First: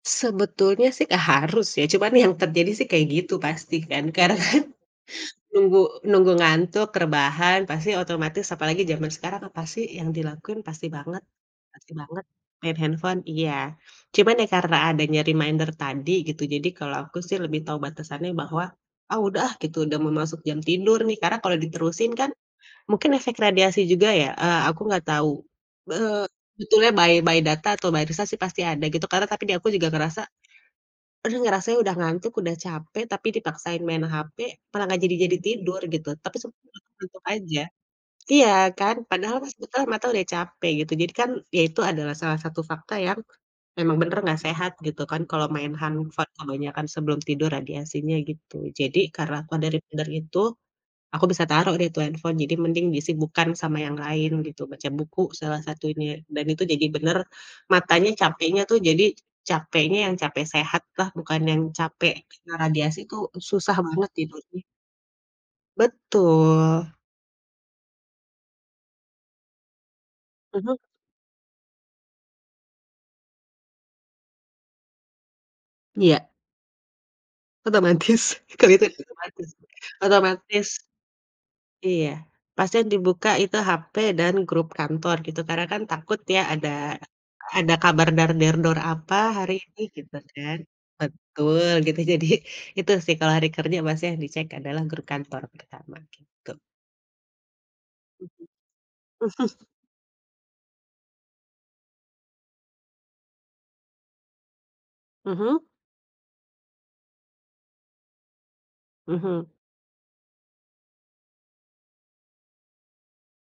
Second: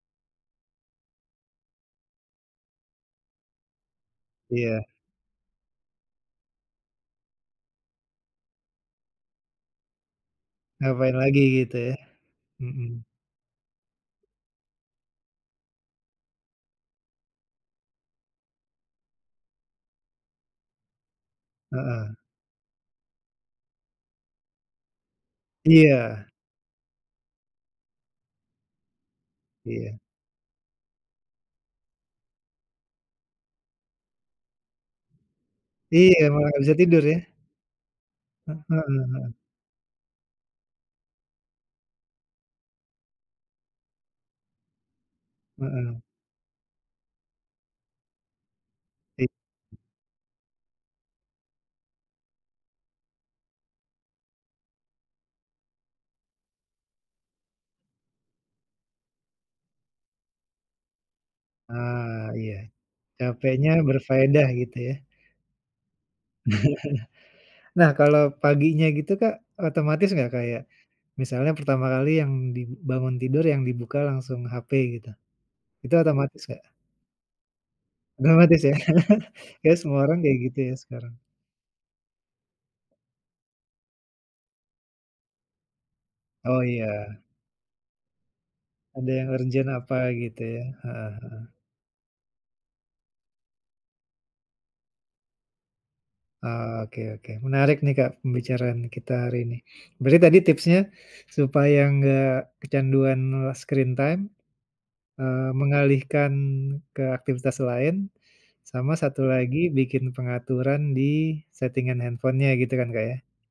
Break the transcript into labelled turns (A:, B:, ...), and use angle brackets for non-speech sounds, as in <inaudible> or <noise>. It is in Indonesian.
A: Sebetulnya sih gak harus ya, cuman yang terjadi sih kayak gitu pasti kan, karena kan
B: Iya.
A: nunggu nunggu ngantuk, rebahan pasti otomatis apalagi zaman sekarang, apa sih yang dilakukan pasti
B: Ngapain
A: banget
B: lagi gitu
A: pasti
B: ya?
A: banget main
B: Mhm.
A: handphone, iya. Cuman ya karena adanya reminder tadi gitu jadi kalau aku sih lebih tahu batasannya bahwa, ah udah ah gitu udah mau masuk jam tidur nih, karena kalau diterusin
B: Heeh.
A: kan mungkin efek radiasi juga ya, eee, aku nggak tahu, e
B: Iya.
A: sebetulnya by by data atau by riset pasti ada gitu, karena tapi di aku juga
B: Iya.
A: ngerasa, aduh ngerasa udah ngantuk, udah capek, tapi dipaksain main HP, malah nggak jadi jadi tidur gitu.
B: Iya,
A: Tapi
B: emang
A: sempat
B: gak bisa tidur ya.
A: ngantuk aja, iya
B: Heeh
A: kan,
B: Heeh.
A: padahal pas kita mata udah capek gitu jadi kan ya itu adalah salah satu fakta yang memang benar gak sehat gitu kan, kalau main
B: Heeh.
A: handphone kebanyakan sebelum tidur radiasinya, gitu. Jadi,
B: Iya.
A: karena apa dari dari tidur itu, aku bisa taruh deh tuh handphone, jadi mending disibukan sama yang lain gitu, baca buku salah satunya dan itu jadi bener matanya capeknya tuh jadi capeknya yang capek sehatlah, bukan yang capek
B: Ah,
A: kena
B: iya.
A: radiasi tuh
B: Capeknya
A: susah banget
B: berfaedah
A: tidurnya.
B: gitu ya?
A: Betul.
B: <chuckles> Nah kalau paginya gitu Kak, otomatis enggak kayak
A: Mhm.
B: misalnya pertama kali yang di bangun tidur yang dibuka langsung HP gitu, itu
A: Iya.
B: otomatis, Kak?
A: Otomatis,
B: Otomatis ya,
A: kelihatan otomatis,
B: kayaknya semua orang kayak gitu ya
A: otomatis.
B: sekarang.
A: Iya. Pasti yang dibuka itu HP dan grup kantor gitu, karena kan takut ya
B: Oh
A: ada
B: iya.
A: ada kabar dar der dor
B: Ada
A: apa
B: yang
A: hari
B: urgent
A: ini
B: apa
A: gitu
B: gitu
A: kan.
B: ya. Heeh, heeh.
A: Betul, gitu jadi itu sih kalau hari kerja pasti yang dicek adalah grup kantor pertama, gitu.
B: Oke oke, menarik nih Kak
A: Mhm.
B: pembicaraan kita hari ini.
A: <chuckles>
B: Berarti tadi tipsnya, supaya enggak kecanduan e screen time, eee,
A: Mhm.
B: mengalihkan ke aktivitas lain, sama satu
A: Mhm.
B: lagi bikin pengaturan di setingan handphone-nya gitu kan, Kak, ya?